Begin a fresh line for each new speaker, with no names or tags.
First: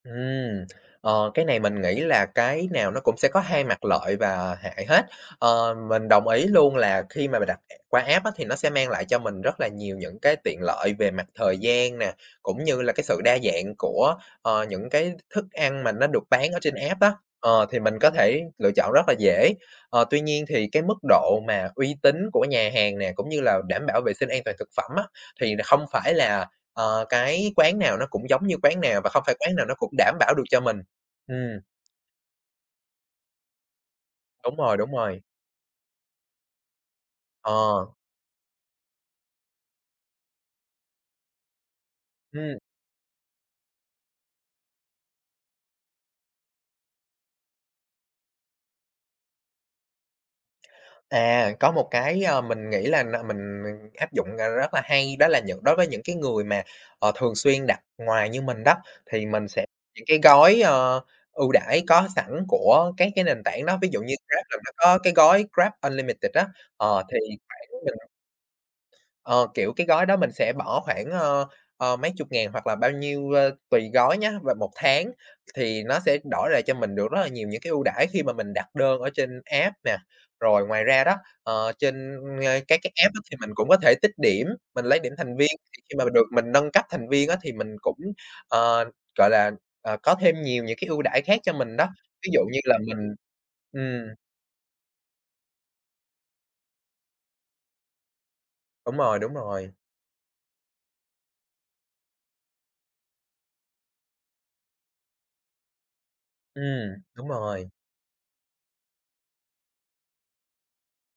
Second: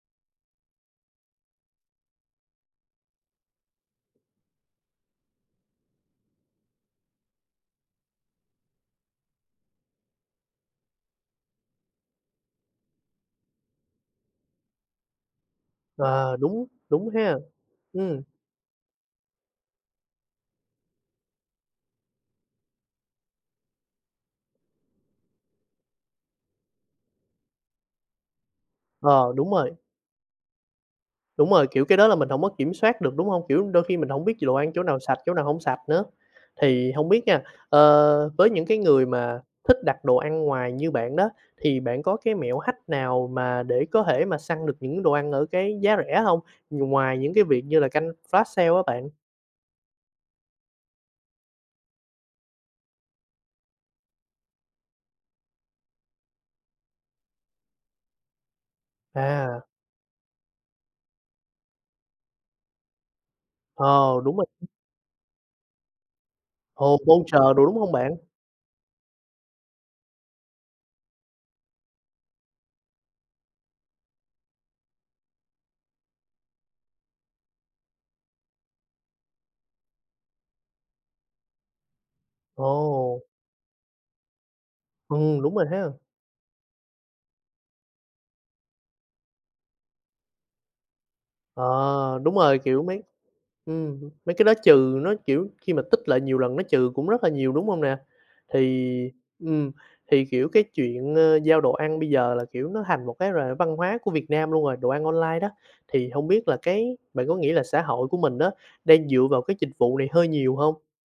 Ừm, ờ, cái này mình nghĩ là cái nào nó cũng sẽ có 2 mặt lợi và hại hết. Ờ, mình đồng ý luôn là khi mà mình đặt qua app á thì nó sẽ mang lại cho mình rất là nhiều những cái tiện lợi về mặt thời gian nè, cũng như là cái sự đa dạng của, ờ, những cái thức ăn mà nó được
Ờ,
bán ở
đúng,
trên app
đúng
á.
ha.
Ờ, thì mình có
Ừm.
thể lựa chọn rất là dễ, ờ, tuy nhiên thì cái mức độ mà uy tín của nhà hàng nè, cũng như là đảm bảo vệ sinh an toàn thực phẩm á, thì là không phải là, ờ, cái quán nào nó cũng giống như quán nào và không
Ờ,
phải
đúng
quán nào
rồi.
nó cũng đảm bảo được cho mình.
Đúng
Ừm.
rồi. Kiểu, cái đó là mình hổng có kiểm soát được, đúng hông? Kiểu, đôi khi mình hổng biết đồ
Đúng
ăn
rồi,
chỗ
đúng
nào sạch,
rồi.
chỗ nào hông sạch nữa? Thì hông biết nha,
Ờ.
ờ, với những cái người mà thích đặt đồ ăn ngoài như bạn đó, thì bạn có cái
Ừm.
mẹo hack nào mà để có thể mà săn được những đồ ăn ở cái giá rẻ hông? Nh ngoài những cái việc như là canh flash sale á bạn.
À, có một cái, ờ, mình nghĩ là n mình, ờ, áp dụng, ờ, rất là hay, đó là những đối với những cái người mà, ờ, thường xuyên đặt ngoài như mình đó, thì mình
À.
sẽ những cái gói, ờ, ưu đãi có sẵn của các cái nền tảng đó, ví dụ như
Ờ, đúng
Grab
rồi.
là nó có cái gói GrabUnlimited á,
Ồ,
ờ, thì
voucher đồ, đúng
khoảng nè
hông bạn?
ờ, kiểu, cái gói đó mình sẽ bỏ khoảng, ơ, ờ, mấy chục ngàn hoặc là bao nhiêu, ơ, tùy gói nhá và 1 tháng thì nó sẽ đổi lại cho mình được rất là nhiều những cái ưu đãi khi mà mình đặt đơn ở trên app nè. Rồi ngoài ra đó, ờ, trên, ơ, các cái app đó
Ồ!
thì mình cũng có thể tích điểm, mình lấy điểm thành
Ừm,
viên,
đúng rồi
thì
ha.
khi mà mình được mình nâng cấp thành viên á thì mình cũng, ờ, gọi là, ờ, có thêm nhiều những cái ưu đãi khác cho mình đó.
Ờ,
Ví
đúng
dụ, như
rồi.
là
Kiểu, mấy
mình
ừm,
ừm.
mấy cái đó trừ nó, kiểu, khi mà tích lại nhiều lần nó trừ cũng rất là nhiều, đúng hông nè?
Đúng
Thì,
rồi, đúng
ừm,
rồi.
thì, kiểu, cái chuyện, ơ, giao đồ ăn bây giờ là, kiểu, nó hành một cái r văn hóa của Việt Nam luôn rồi, đồ ăn online đó. Thì hông biết là
Ừm,
cái
đúng
bạn có nghĩ là
rồi.
xã hội của mình á, đang dựa vào cái dịch vụ này hơi nhiều hông?